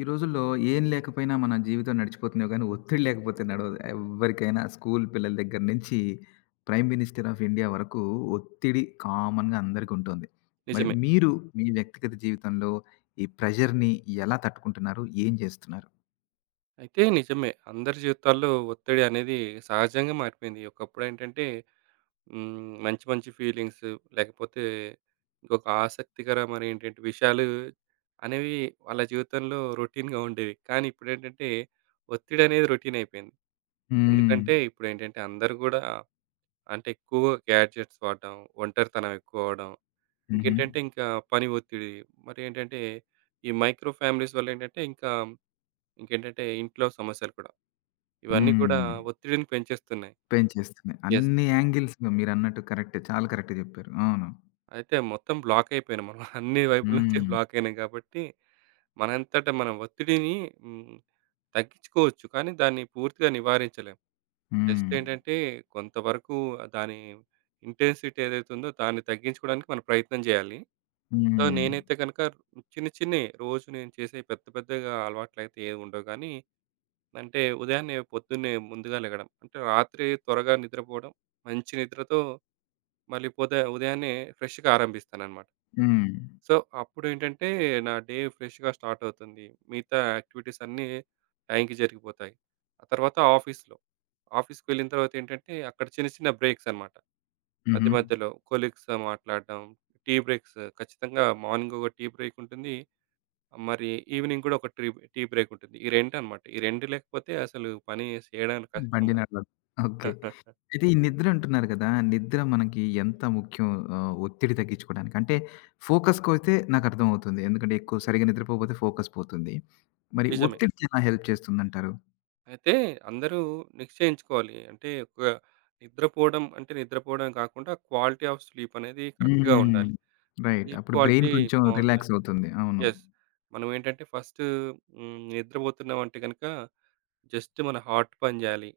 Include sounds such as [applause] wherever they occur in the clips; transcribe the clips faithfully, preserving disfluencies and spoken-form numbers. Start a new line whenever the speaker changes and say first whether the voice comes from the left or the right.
left: ఈ రోజుల్లో ఏం లేకపోయినా మన జీవితం నడిచిపోతుందో కానీ ఒత్తిడి లేకపోతే నడవదు. ఎవ్వరికైనా స్కూల్ పిల్లల దగ్గర నుంచి ప్రైమ్ మినిస్టర్ ఆఫ్ ఇండియా వరకు ఒత్తిడి కామన్‌గా అందరికి ఉంటుంది. మరి
right: నిజమే.
left: మీరు మీ వ్యక్తిగత జీవితంలో ఈ ప్రెషర్‌ని ఎలా తట్టుకుంటున్నారు? ఏం చేస్తున్నారు?
right: అయితే నిజమే. అందరి జీవితాల్లో ఒత్తిడి అనేది సహజంగా మారిపోయింది. ఒకప్పుడేంటంటే హ్మ్. మంచి మంచి ఫీలింగ్స్ లేకపోతే ఇంకొక ఆసక్తికరమైనటువంటి విషయాలు అనేవి వాళ్ళ జీవితంలో రొటీన్‌గా ఉండేవి. కానీ ఇప్పుడేంటంటే ఒత్తిడి అనేది రొటీన్ అయిపోయింది.
left: హ్మ్.
right: ఎందుకంటే ఇప్పుడేంటంటే అందరూ గూడా అంటే ఎక్కువగా గ్యాడ్జెట్స్ వాడడం, ఒంటరితనం ఎక్కువ అవ్వడం,
left: హుహు.
right: ఇంకేంటంటే ఇంకా పని ఒత్తిడి, మరి ఏంటంటే ఈ మైక్రో ఫ్యామిలీస్ వల్లేంటంటే ఇంకా ఇంకేంటంటే ఇంట్లో సమస్యలు కూడా. ఇవన్నీ కూడా
left: హ్మ్.
right: ఒత్తిడిని పెంచేస్తున్నాయి.
left: పెంచేస్తున్నాయి.
right: యెస్.
left: అన్ని యాంగిల్స్‌లో మీరన్నట్టు కరెక్టే. చాలా కరెక్ట్‌గా చెప్పారు. అవును.
right: అయితే మొత్తం బ్లాక్ అయిపోయినాం మనం. [laughs] అన్ని వైపుల నుంచి
left: హ్మ్.
right: బ్లాక్ అయినాం కాబట్టి, మనంతట మనం ఒత్తిడిని హ్మ్, తగ్గించుకోవచ్చు. కానీ దాన్ని పూర్తిగా నివారించలేం. జస్ట్
left: హ్మ్.
right: ఏంటంటే కొంతవరకు దాని ఇంటెన్సిటీ ఏదైతే ఉందో దాన్ని తగ్గించుకోవడానికి మనం ప్రయత్నం చేయాలి. సో,
left: హ్మ్.
right: నేనైతే గనుక చిన్న చిన్నయి రోజు నేను చేసే పెద్ద పెద్దగా అలవాట్లయితే ఏవి ఉండవు గానీ, అంటే ఉదయాన్నే పొద్దున్నే ముందుగా లెగడం. అంటే రాత్రి త్వరగా నిద్రపోవడం, మంచి నిద్రతో మళ్ళీ పొద ఉదయాన్నే ఫ్రెష్‌గా ఆరంభిస్తాననమాట.
left: హ్మ్.
right: సో, అప్పుడేంటంటే నా డే ఫ్రెష్‌గా స్టార్ట్ అవుతుంది. మిగతా యాక్టివిటీస్ అన్నీ టైంకి జరిగిపోతాయి. ఆ తర్వాత ఆఫీస్‌లో, ఆఫీస్‌కెళ్ళిన తర్వాత ఏంటంటే అక్కడ చిన్న చిన్న బ్రేక్స్ అనమాట. మధ్య
left: హుహు.
right: మధ్యలో కొలీగ్స్‌తో మాట్లాడడం, టీ బ్రేక్స్ ఖచ్చితంగా మార్నింగ్ ఒక టీ బ్రేక్ ఉంటుంది. మరి ఈవినింగ్ కూడా ఒక ట్రీ టీ బ్రేక్ ఉంటుంది. ఈ రెండు అనమాట. ఈ రెండు లేకపోతే అసలు పని చేయడానికి కష్టం.
left: బండి నడవదు. ఓకే.
right: [laughs]
left: అయితే ఈ నిద్ర అంటున్నారు కదా! నిద్ర మనకి ఎంత ముఖ్యం ఆహ్, ఒత్తిడి తగ్గించుకోవడానికి? అంటే ఫోకస్‌కైతే నాకర్థమవుతుంది. ఎందుకంటే ఎక్కువ సరిగ్గా నిద్రపోకపోతే ఫోకస్ పోతుంది. మరి
right: నిజమే.
left: ఒత్తిడికి ఎలా హెల్ప్ చేస్తుందంటారు?
right: అయితే అందరూ నిశ్చయించుకోవాలి. అంటే ఒక నిద్రపోవడం అంటే నిద్రపోవడం కాకుండా క్వాలిటీ ఆఫ్ స్లీప్ అనేది కరెక్ట్‌గా
left: హ్మ్.
right: ఉండాలి.
left: రైట్.
right: స్లీప్
left: అప్పుడు బ్రెయిన్
right: క్వాలిటీ
left: కొంచెం
right: బావుండాలి.
left: రిలాక్స్ అవుతుంది. అవును.
right: యెస్. మనం ఏంటంటే ఫస్ట్ హ్మ్. నిద్రపోతున్నామంటే గనక జస్ట్ మన హార్ట్ పని జేయాలి.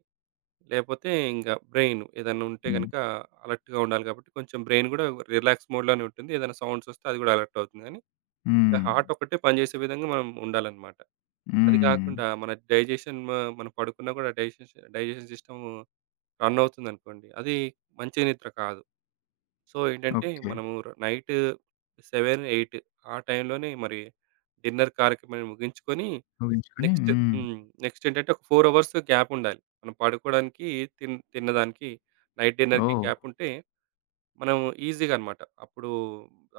right: లేపోతే ఇంక బ్రెయిన్ ఏదన్నా ఉంటే
left: హ్మ్.
right: గనక అలర్ట్‌గా ఉండాలి కాబట్టి కొంచెం బ్రెయిన్ గూడా రిలాక్స్ మోడ్‌లోనే ఉంటుంది. ఏదైనా సౌండ్స్ వస్తే అది గూడా అలర్ట్ అవుతుంది గానీ, ఇక
left: హ్మ్.
right: హార్ట్ ఒక్కటే పనిజేసే విధంగా మనం ఉండాలనమాట. అది
left: హ్మ్.
right: గాకుండా మన డైజెషన్ మ మనం పడుకున్నా గూడా డైజెష డైజెషన్ సిస్టమ్ రన్ అవుతుందనుకోండి. అది మంచి నిద్ర కాదు. సో, ఏంటంటే
left: ఓకే.
right: మనము ర నైట్ ఏడు, ఎనిమిది ఆ టైంలోనే మరి డిన్నర్ కార్యక్రమాన్ని ముగించుకొని
left: ఊహించుకొని
right: నెక్స్ట్
left: హ్మ్.
right: హ్మ్. నెక్స్ట్ ఏంటంటే ఒక నాలుగు అవర్స్ గ్యాప్ ఉండాలి. మనం పడుకోవడానికి, తిన్ తిన్నదానికి నైట్ డిన్నర్‌కి
left: ఓహ్!
right: గ్యాప్ ఉంటే మనం ఈజీగా అన్నమాట. అప్పుడు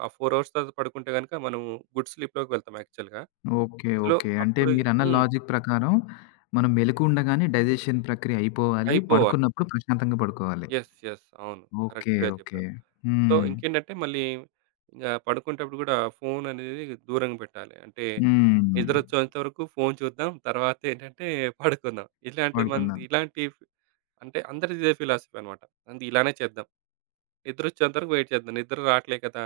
right: ఆ నాలుగు అవర్స్ తర్వాత పడుకుంటే గనుక మనం గుడ్ స్లీప్‌లోకి వెళ్తాం యాక్చువల్‌గా.
left: ఓకే.
right: So,
left: okay. అంటే
right: అప్పుడు
left: మీరన్న
right: హ్మ్.
left: లాజిక్ ప్రకారం మనం మెలుకువ ఉండగానే డైజెషన్ ప్రక్రియ అయిపోవాలి.
right: అయిపోవాలి.
left: పడుకున్నప్పుడు ప్రశాంతంగా పడుకోవాలి.
right: యెస్. యెస్. అవును.
left: ఓకే.
right: కరెక్ట్‌గా
left: ఓకే.
right: చెప్పారు. సో,
left: హ్మ్.
right: ఇంకేంటంటే మళ్ళీ ఇంగా పడుకునేటప్పుడు గూడా ఫోన్ అనేది దూరంగా పెట్టాలి. అంటే
left: హ్మ్.
right: నిద్రొచ్చేంత వరకు ఫోన్ చూద్దాం. తర్వాత ఏంటంటే పడుకుందాం. ఇలాంటి మంది
left: వాడుకున్నాను.
right: ఇలాంటి అంటే అందరిది ఇదే ఫిలాసఫీ అనమాట. అంతే ఇలానే చేద్దాం. నిద్రొచ్చేంత వరకు వెయిట్ చేద్దాం. నిద్ర రావట్లే కదా!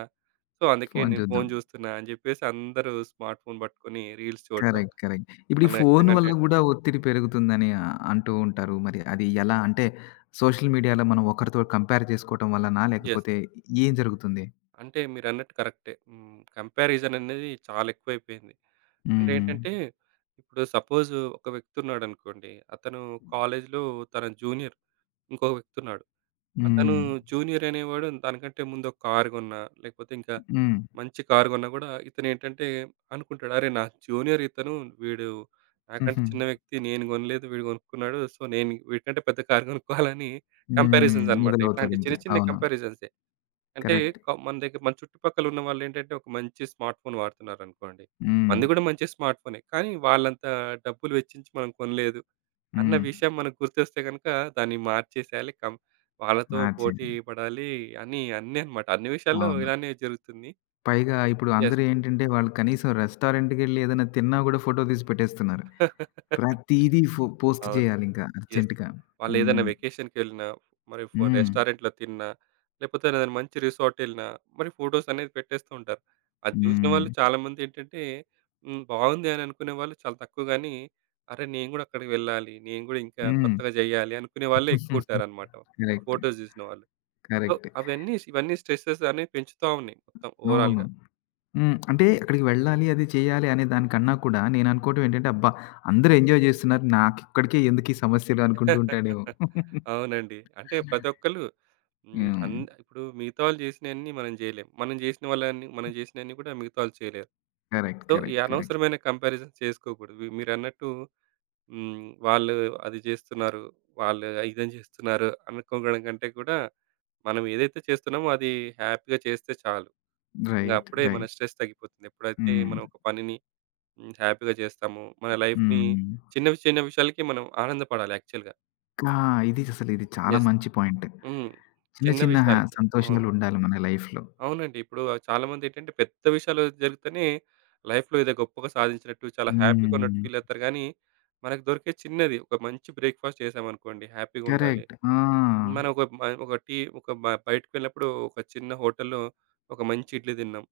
right: సో, అందుకే
left: ఫోను
right: నేను
left: చూద్దాం.
right: ఫోను చూస్తున్నా అని చెప్పేసి అందరూ స్మార్ట్ ఫోన్ పట్టుకొని రీల్స్ చూడటం.
left: కరెక్ట్. కరెక్ట్. ఇప్పుడు ఈ
right: మనకు నచ్చిన
left: ఫోను వల్ల
right: కంటెంట్.
left: గూడా ఒత్తిడి పెరుగుతుందని ఆహ్, అంటూ ఉంటారు. మరి అది ఎలా? అంటే సోషల్ మీడియాలో మనం ఒకరితో కంపేర్ చేసుకోవటం వల్లనా?
right: యెస్.
left: లేకపోతే ఏం జరుగుతుంది?
right: అంటే మీరన్నట్టు కరెక్టే. హ్మ్. కంపారిజన్ అనేది చాలా ఎక్కువైపోయింది. అంటే
left: హ్మ్.
right: ఏంటంటే, ఇప్పుడు సపోజ్ ఒక వ్యక్తి ఉన్నాడనుకోండి. అతను కాలేజీలో తన జూనియర్ ఇంకో వ్యక్తి ఉన్నాడు. అతను
left: హ్మ్.
right: జూనియర్ అనేవాడు దానికంటే ముందు ఒక కారు కొన్నా, లేకపోతే ఇంకా
left: హ్మ్.
right: మంచి కారు కొన్నా గూడా ఇతనేంటంటే అనుకుంటాడు. అరే! నా జూనియర్ ఇతను, వీడు నాకంటే
left: హుహు.
right: చిన్న వ్యక్తి. నేను కొనలేదు వీడు కొనుక్కున్నాడు. సో, నేను వీడికంటే పెద్ద కారు కొనుక్కోవాలని
left: హ్మ్.
right: కంపారిజన్స్ అన్నమాట.
left: మొదలవుతది
right: ఇట్లాంటి చిన్న
left: ఇంకా.
right: చిన్న
left: అవును.
right: కంపారిజన్సే. అంటే
left: కరెక్ట్.
right: క మన దగ్గర మన చుట్టుపక్కల ఉన్న వాళ్ళేంటంటే ఒక మంచి స్మార్ట్ ఫోన్ వాడుతున్నారనుకోండి.
left: హ్మ్.
right: మనది గూడా మంచి స్మార్ట్ ఫోనే. కానీ వాళ్ళంత డబ్బులు వెచ్చించి మనం కొనలేదు అన్న
left: హ్మ్.
right: విషయం మనకు గుర్తొస్తే గనుక దాన్ని మార్చేసేయాలి. కం వాళ్ళతో పోటీ
left: మార్చేది.
right: పడాలి అని అన్నీ అన్నమాట. అన్ని విషయాల్లో
left: అవును.
right: ఇలానే జరుగుతుంది.
left: పైగా ఇప్పుడు
right: యెస్.
left: అందరూ ఏంటంటే, వాళ్ళు కనీసం రెస్టారెంట్‌కెళ్ళి ఏదైనా తిన్నా గూడా ఫోటో తీసి పెట్టేస్తున్నారు. ప్రతీదీ ఫో పోస్ట్
right: అవును.
left: చేయాలింక
right: యెస్.
left: అర్జెంట్‌గా.
right: వాళ్ళేదైనా
left: హ్మ్.
right: వెకేషన్‌కెళ్ళినా, మరి ఫో
left: హ్మ్.
right: రెస్టారెంట్‌లో తిన్నా, లేకపోతే ఏదైనా మంచి రిసార్టెళ్ళినా, మరి ఫోటోస్ అనేది పెట్టేస్తూ ఉంటారు. అది చూసిన
left: హ్మ్.
right: వాళ్ళు చాలామందేంటంటే, హ్మ్. బాగుంది అని అనుకునే వాళ్ళు చాలా తక్కువ గానీ, అరే! నేను గూడా అక్కడికి వెళ్ళాలి. నేను గూడా ఇంకా
left: హ్మ్.
right: కొత్తగా జేయాలి అనుకునే వాళ్ళే ఎక్కువుంటారనమాట.
left: కరెక్ట్.
right: ఫోటోస్ జూసిన వాళ్ళు. So,
left: correct.
right: అవన్నీ ఇవన్నీ స్ట్రెసెస్ అనేవి పెంచుతా ఉన్నాయి మొత్తం
left: అవును.
right: ఓవరాల్‌గా.
left: హ్మ్. అంటే అక్కడికి వెళ్ళాలి, అది చేయాలి అనే దానికన్నా కూడా నేననుకోవటం ఏంటంటే, అబ్బా! అందరూ ఎంజాయ్ చేస్తున్నారు. నాకిక్కడికే ఎందుకీ సమస్యలు అనుకుంటూ ఉంటాడేమో.
right: అవునండి. అంటే ప్రతి ఒక్కళ్ళు హ్మ్.
left: హ్మ్.
right: అన్ ఇప్పుడు మిగతా వాళ్ళు చేసినయన్నీ మనం చేయలేం. మనం చేసిన వాళ్ళని మనం చేసినయన్నీ కూడా మిగతా వాళ్ళు చేయలేరు.
left: కరెక్ట్.
right: సో, ఈ
left: కరెక్ట్. కరెక్ట్.
right: అనవసరమైన కంపారిజన్స్ చేసుకోకూడదు. వి మీరన్నట్టు హ్మ్. వాళ్ళు అది చేస్తున్నారు. వాళ్ళు ఇదని చేస్తున్నారు అనుకోవడం కంటే కూడా మనం ఏదైతే చేస్తున్నామో అది హ్యాపీగా చేస్తే చాలు. ఇంగ
left: రైట్.
right: అప్పుడే మన
left: రైట్.
right: స్ట్రెస్ తగ్గిపోతుంది. ఎప్పుడైతే
left: హ్మ్.
right: మనం ఒక పనిని హ్మ్. హ్యాపీగా చేస్తామో, మన లైఫ్‌ని
left: హ్మ్.
right: చిన్న చిన్న విషయాలకి మనం ఆనందపడాలి యాక్చువల్‌గా.
left: ఆ! ఇది అసలు ఇది చాలా
right: యెస్.
left: మంచి పాయింట్.
right: హ్మ్.
left: చిన్న
right: చిన్న
left: చిన్న హ్యా
right: విషయాలకే. అవును.
left: సంతోషాలుండాలి మన లైఫ్‌లో.
right: అవునండి. ఇప్పుడు చాలామందేంటంటే పెద్ద విషయాలు జరిగితేనే లైఫ్‌లో ఏదో గొప్పగా సాధించినట్టు చాలా హ్యాపీగా ఉన్నట్టు
left: హ్మ్.
right: ఫీల్ అవుతారు గానీ, మనకు దొరికే చిన్నది ఒక మంచి బ్రేక్‌ఫాస్ట్ చేశామనుకోండి హ్యాపీగుండాలి.
left: కరెక్ట్. ఆ!
right: మనం ఒక మ ఒక టీ ఒక బ బయటకి వెళ్ళినప్పుడు ఒక చిన్న హోటల్‌లో ఒక మంచి ఇడ్లీ తిన్నాం.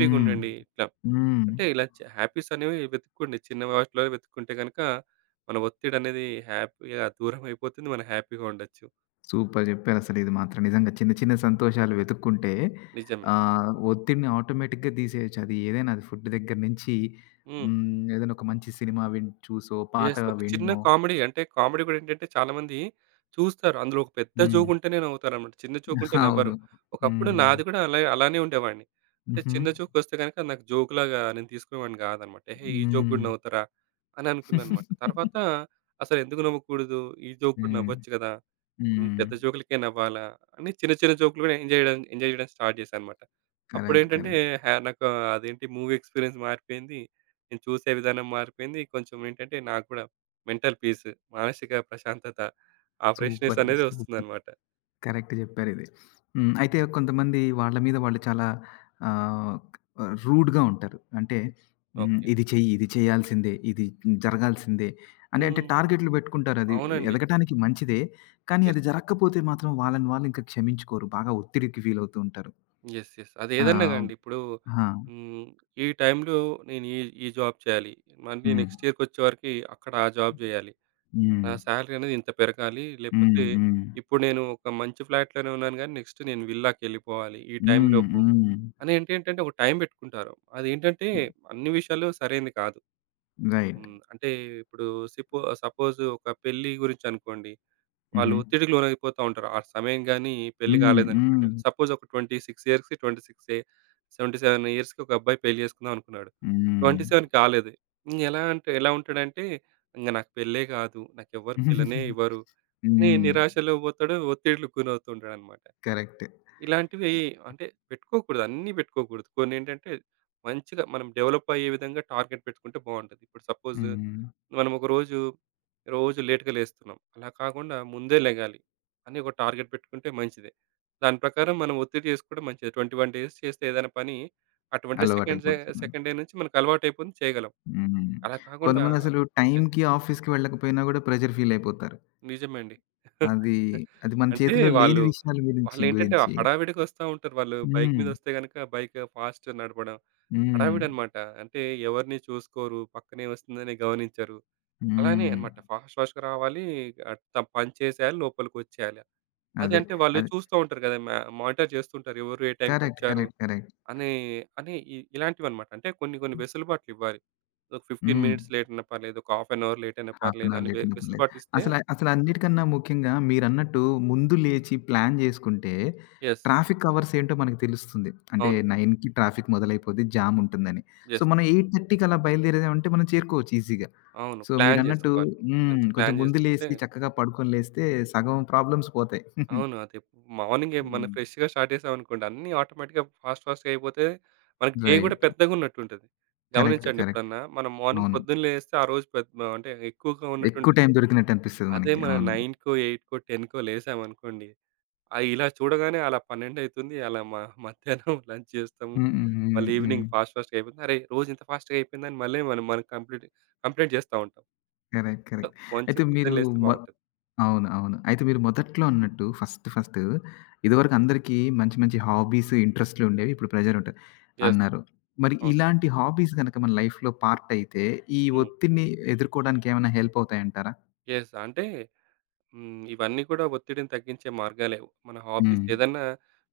left: హ్మ్.
right: ఇట్లా.
left: హ్మ్.
right: అంటే ఇలా చ హ్యాపీస్ అనేవి వెతుక్కోండి. చిన్న వాటిలో వెతుక్కుంటే గనుక మన ఒత్తిడనేది హ్యాపీగా దూరమైపోతుంది. మనం హ్యాపీగా ఉండొచ్చు.
left: సూపర్ జెప్పారసలు. ఇది మాత్రం నిజంగా చిన్న చిన్న సంతోషాలు వెతుక్కుంటే
right: నిజమే.
left: ఆహ్, ఒత్తిడిని ఆటోమేటిక్‌గా తీసేయొచ్చు. అది ఏదైనా అది ఫుడ్ దగ్గర నుంచి
right: హ్మ్.
left: హ్మ్. ఏదైనా ఒక మంచి సినిమా విన్ చూసో, పాట
right: యెస్. ఒక చిన్న
left: విన్నో
right: కామెడీ. అంటే కామెడీ గూడా ఏంటంటే చాలామంది చూస్తారు. అందులో ఒక పెద్ద
left: హ్మ్.
right: జోకుంటేనే నవ్వుతారనమాట. చిన్న జోకుంటే నవ్వరు.
left: అవును.
right: ఒకప్పుడు
left: హ్మ్.
right: నాది గూడా అలా అలానే ఉండేవాడిని. అంటే
left: హుహు.
right: చిన్న జోకొస్తే గనక నాకు జోక్‌లాగా నేను తీసుకునేవాడిని గాదనమాట. ఏహే! ఈ జోక్
left: హ్మ్.
right: గూడా నవ్వుతారా? అని అనుకున్నాననమాట.
left: [laughs]
right: తర్వాత అసలెందుకు నవ్వకూడదు? ఈ జోక్ కూడా
left: హ్మ్.
right: నవ్వొచ్చు గదా! హ్మ్.
left: హ్మ్.
right: పెద్ద జోకులకే నవ్వాలా అని చిన్న, చిన్న జోకులు కూడా ఎంజాయ్ చేయడం ఎంజాయ్ చేయడం స్టార్ట్ చేశానన్నమాట.
left: కరెక్ట్.
right: అప్పుడేంటంటే
left: కరెక్ట్.
right: హ్యా నాకు అదేంటి మూవీ ఎక్స్‌పీరియన్స్ మారిపోయింది. నేను చూసే విధానం మారిపోయింది. కొంచెం ఏంటంటే నాకు కూడా మెంటల్ పీస్, మానసిక ప్రశాంతత, ఆ ఫ్రెష్‌నెస్
left: సూపర్.
right: అనేది
left: సూపర్.
right: వస్తుందన్నమాట.
left: కరెక్ట్ జెప్పారిది. హ్మ్. అయితే కొంతమంది వాళ్ళ మీద వాళ్ళు చాలా ఆహ్, రూడ్‌గా ఉంటారు. అంటే హ్మ్.
right: ఓకే.
left: ఇది చెయ్యి, ఇది చేయాల్సిందే, ఇది జరగాల్సిందే అని అంటే
right: హ్మ్.
left: టార్గెట్లు బెట్టుకుంటారు. అది
right: అవునండి.
left: ఎదగటానికి మంచిదే. కానీ అది
right: యెస్.
left: జరగకపోతే మాత్రం వాళ్ళని వాళ్ళు ఇంకా క్షమించుకోరు. బాగా ఒత్తిడికి ఫీల్ అవుతూ ఉంటారు.
right: యెస్. యెస్. అదేదన్నా
left: ఆ!
right: గాండి ఇప్పుడు
left: ఆ!
right: హ్మ్. ఈ టైంలో నేను ఈ, ఈ జాబ్ చేయాలి. మళ్ళీ
left: హ్మ్.
right: నెక్స్ట్ ఇయర్‌కొచ్చేవరకి అక్కడ ఆ జాబ్ చేయాలి.
left: హ్మ్.
right: నా సాలరీ అనేది ఇంత పెరగాలి. లేపోతే
left: హ్మ్.
right: ఇప్పుడు నేను ఒక మంచి ఫ్లాట్‌లోనే ఉన్నాను గానీ, నెక్స్ట్ నేను విల్లాకెళ్ళిపోవాలి ఈ
left: హ్మ్.
right: టైంలోపు
left: హ్మ్.
right: అని అంటే ఏంటంటే, ఒక టైం పెట్టుకుంటారు. అదేంటంటే
left: హ్మ్.
right: అన్ని విషయాలు సరైనది కాదు.
left: రైట్.
right: హ్మ్. అంటే ఇప్పుడు సిపో సపోజ్ ఒక పెళ్లి గురించనుకోండి. వాళ్ళు
left: హుహు.
right: ఒత్తిడికి లోనైపోతా ఉంటారు. ఆ సమయం గాని పెళ్లి
left: హ్మ్.
right: కాలేదనుకోండి.
left: హ్మ్.
right: సపోజ్ ఒక ఇరవై ఆరు ఇయర్స్‌కి ఇరవై ఆరు డెబ్భై ఏడు ఇయర్స్‌కి ఒక అబ్బాయి పెళ్లి చేసుకుందాం అనుకున్నాడు.
left: హ్మ్.
right: ఇరవై ఏడు కాలేదు. ఇంగ ఎలా అంటే ఎలా ఉంటాడంటే, ఇంగ నాకు పెళ్ళే కాదు. నాకెవ్వరు పిల్లనే ఇవ్వరు. అని
left: హ్మ్. [laughs]
right: నిరాశలో పోతాడు. ఒత్తిడిలకు గురవుతూ ఉంటాడనమాట.
left: కరెక్ట్.
right: ఇలాంటివి అంటే పెట్టుకోకూడదు. అన్నీ పెట్టుకోకూడదు. కొన్నేంటంటే మంచిగా మనం డెవలప్ అయ్యే విధంగా టార్గెట్ పెట్టుకుంటే బావుంటది. ఇప్పుడు సపోజ్
left: హ్మ్.
right: మనం ఒక రోజు, రోజు లేట్‌గా లేస్తున్నాం. అలా కాకుండా ముందే లెగాలి అని ఒక టార్గెట్ పెట్టుకుంటే మంచిదే. దాని ప్రకారం మనం ఒత్తిడి చేసుకోవడం మంచిది. ఇరవై ఒకటి డేస్ చేస్తే ఏదైనా పని ఆ ఇరవై సెకండ్స్ డే
left: అలవాటైపోతుంది.
right: సెకండ్ డే నుంచి మనకు అలవాటైపోతుంది చేయగలం.
left: హ్మ్.
right: అలా కాకుండా
left: కొంతమందసలు
right: ఎస్.
left: టైమ్‌కి ఆఫీస్‌కి వెళ్ళకపోయినా గూడా ప్రెషర్ ఫీలయిపోతారు.
right: నిజమే అండి.
left: అది,
right: [laughs]
left: అది మన
right: అంటే
left: చేతిలో లేని
right: వాళ్ళు
left: విషయాల గురించి
right: వాళ్ళేంటంటే
left: గురించి.
right: హడావిడిగా వస్తా ఉంటారు. వాళ్ళు బైక్
left: హ్మ్.
right: మీద వస్తే గనుక బైక్ ఫాస్ట్ నడపడం.
left: హ్మ్.
right: హడావిడన్నమాట. అంటే ఎవరిని చూసుకోరు. పక్కనే వస్తుందని గమనించరు. అలానే
left: హ్మ్.
right: అన్నమాట. ఫాస్ట్ ఫాస్ట్‌గా రావాలి. ఆహ్, త పంచేసేయాలి, లోపలికొచ్చేయాలి. అది
left: అదే.
right: అంటే వాళ్ళు
left: అది
right: చూస్తూ ఉంటారు కదా! మ మానిటర్ చేస్తుంటారు. ఎవరు ఏ
left: కరెక్ట్.
right: టైంకొచ్చారు
left: కరెక్ట్. కరెక్ట్.
right: అనే అని ఇ ఇలాంటివన్నమాట. అంటే కొన్ని కొన్ని వెసులుబాట్లు ఇవ్వాలి. ఒక పదిహేను
left: హ్మ్.
right: మినిట్స్ లేట్ అయినా పర్లేదు. ఒక హాఫ్ అన్ అవర్ లేట్ అయినా
left: హాఫ్ అన్
right: పర్లేదు
left: అవర్
right: అని వె
left: లేటున్నా పర్లేదు.
right: వెసులుబాటు ఇస్తే
left: అసల అసలన్నిటికన్నా ముఖ్యంగా మీరన్నట్టు ముందు లేచి ప్లాన్ జేసుకుంటే
right: యెస్.
left: ట్రాఫిక్ అవర్స్ ఏంటో మనకు తెలుస్తుంది. అంటే
right: అవును.
left: తొమ్మిదికి ట్రాఫిక్ మొదలైపోద్ది, జాముంటుందని. So,
right: yes.
left: మనం 8:30కి అలా బయలుదేరామంటే మనం చేరుకోవచ్చు ఈజీగా.
right: అవును.
left: సో,
right: ప్లాన్
left: మీరన్నట్టు
right: చేసుకోవాలి.
left: హ్మ్.
right: మంచి
left: కొంచెం
right: ప్లాన్
left: ముందు
right: చేసుకుంటే
left: లేసి చక్కగా పడుకొని లేస్తే సగం ప్రాబ్లమ్స్ పోతాయి.
right: అవును. అదే మార్నింగే మనం
left: హ్మ్.
right: ఫ్రెష్‌గా స్టార్ట్ చేసామనుకోండి అన్నీ ఆటోమేటిక్‌గా ఫాస్ట్, ఫాస్ట్‌గా అయిపోతే మనకి డే గూడా
left: రైట్.
right: పెద్దగున్నట్టుంటది.
left: కరెక్ట్.
right: గమనించండి
left: కరెక్ట్.
right: ఎప్పుడన్నా మనం మార్నింగ్
left: అవును.
right: పొద్దున్న లేస్తే ఆ రోజు పెద్ మ అంటే ఎక్కువగా
left: ఎక్కువ
right: ఉన్నట్టుంటది.
left: టైం దొరికినట్టు అనిపిస్తది
right: అదే
left: మనకి.
right: మనం
left: అవును.
right: 9కో, 8కో, 10కో లేసామనుకోండి ఆహ్, ఇలా చూడగానే అలా పన్నెండు అయితుంది. అలా మ మధ్యాహ్నం [laughs] లంచ్ చేస్తాము.
left: హ్మ్. హ్మ్. హ్మ్.
right: మళ్ళీ
left: హ్మ్.
right: ఈవినింగ్ ఫాస్ట్, ఫాస్ట్‌గా అయిపోతుంది. అరే! రోజు ఇంత ఫాస్ట్‌గా అయిపోయిందని మళ్ళీ మనం మనం కంప్లీట్ కంప్లెయింట్ చేస్తా ఉంటాం.
left: కరెక్ట్.
right: So,
left: correct.
right: మంచి
left: అయితే మీరు
right: పొద్దున్న లేస్తే
left: మొ
right: బావుంటది.
left: అవును. అవును. అయితే మీరు మొదట్లో అన్నట్టు ఫస్ట్ ఫస్ట్ ఇదివరకు అందరికీ మంచి మంచి హాబీస్, ఇంట్రెస్ట్‌లు ఉండేవి. ఇప్పుడు ప్రెషర్ ఉంటది
right: యెస్.
left: అన్నారు. మరి
right: అవును.
left: ఇలాంటి హాబీస్ గనక మన లైఫ్‌లో పార్ట్ అయితే, ఈ
right: హ్మ్.
left: ఒత్తిడిని ఎదుర్కోవడానికి ఏమైనా హెల్ప్ అవుతాయంటారా?
right: యెస్. అంటే హ్మ్. ఇవన్నీ కూడా ఒత్తిడిని తగ్గించే మార్గాలే. మన హాబీస్
left: హ్మ్.
right: ఏదన్నా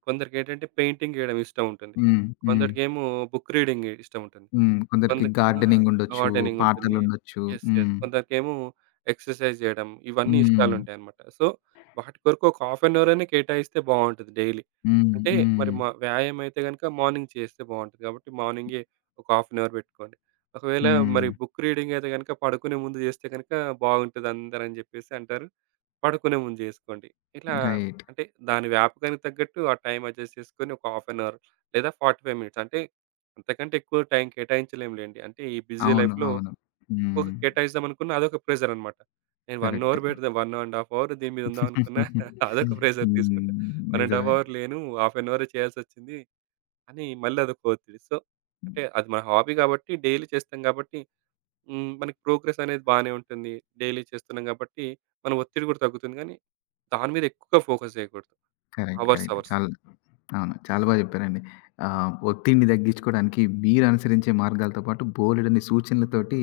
right: కొందరికేంటంటే పెయింటింగ్ ఏయడం ఇష్టం ఉంటుంది.
left: హ్మ్. హ్మ్.
right: కొందరికేమో బుక్ రీడింగ్ ఇష్టం ఉంటుంది.
left: హ్మ్. కొందరికి
right: కొందరికి ఆ!
left: గార్డెనింగ్ ఉండొచ్చు.
right: గార్డెనింగ్ ఉంటుంది.
left: పాటలుండొచ్చు.
right: యెస్. యెస్.
left: హ్మ్.
right: కొందరికేమో ఎక్సర్‌సైజ్ జేయడం ఇవన్నీ
left: హ్మ్.
right: ఇష్టాలుంటాయన్నమాట. సో, వాటి కొరకు ఒక హాఫ్ అన్ అవర్ అనే కేటాయిస్తే బావుంటది డైలీ.
left: హ్మ్.
right: అంటే మరి
left: హ్మ్.
right: మ వ్యాయామం అయితే గనుక మార్నింగ్ చేస్తే బావుంటది కాబట్టి మార్నింగే ఒక హాఫ్ అన్ అవర్ పెట్టుకోండి. ఒకవేళ మరి
left: హ్మ్.
right: బుక్ రీడింగ్ అయితే గనుక పడుకునే ముందు జేస్తే గనుక బావుంటది అందరని జెప్పేసి అంటారు. పడుకునే ముందు జేసుకోండి. ఇట్లా
left: రైట్.
right: అంటే దాని వ్యాపకానికి తగ్గట్టు ఆ టైం అడ్జస్ట్ చేసుకొని ఒక హాఫ్ అన్ అవర్ లేదా నలభై ఐదు మినిట్స్ అంటే అంతకంటే ఎక్కువ టైం కేటాయించలేం లెండి. అంటే ఈ బిజీ
left: అవును.
right: లైఫ్‌లో
left: అవును.
right: ఎక్కువగా
left: హ్మ్.
right: కేటాయిద్దాం అనుకున్న అదొక ప్రెషర్ అన్నమాట. నేను ఒక
left: కరెక్టే.
right: అవర్ పెడితే ఒకటిన్నర ½ అవర్ దీని మీద ఉందాం అనుకున్నా [laughs] అదొక ప్రెషర్
left: హ్మ్.
right: తీసుకుంటా. ఒకటిన్నర ½
left: నిజమే.
right: అవర్ లేను, హాఫ్ అన్ అవరే చేయాల్సొచ్చింది అని మళ్ళీ అదొక ఒత్తిడి. సో, అంటే అది మన హాబీ కాబట్టి డైలీ చేస్తాం కాబట్టి హ్మ్. మనకి ప్రోగ్రెస్ అనేది బానే ఉంటుంది. డైలీ చేస్తున్నాం గాబట్టి, మన ఒత్తిడి గూడా తగ్గుతుంది గానీ, దాని మీద ఎక్కువగా ఫోకస్ జేయకూడదు.
left: కరెక్ట్.
right: Hours,
left: correct.
right: అవర్స్.
left: చాలా అవును. చాలా బా జెప్పారండి. ఆహ్, ఒత్తిడిని తగ్గించుకోవడానికి మీరు అనుసరించే మార్గాలతో పాటు బోలెడన్ని సూచనలతోటి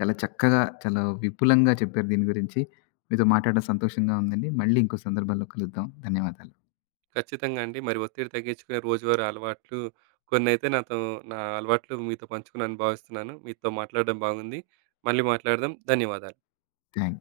left: చాలా చక్కగా, చాలా విపులంగా చెప్పారు దీని గురించి. మీతో మాట్లాడడం సంతోషంగా ఉందండి. మళ్ళీ ఇంకో సందర్భంలో కలుద్దాం. ధన్యవాదాలు.
right: ఖచ్చితంగా అండి. మరి ఒత్తిడి తగ్గించుకునే రోజువారీ అలవాట్లు కొన్నైతే నాతో నా అలవాట్లు మీతో పంచుకున్నానని భావిస్తున్నాను. మీతో మాట్లాడడం బాగుంది. మళ్ళీ మాట్లాడదాం. ధన్యవాదాలు.
left: Thank you.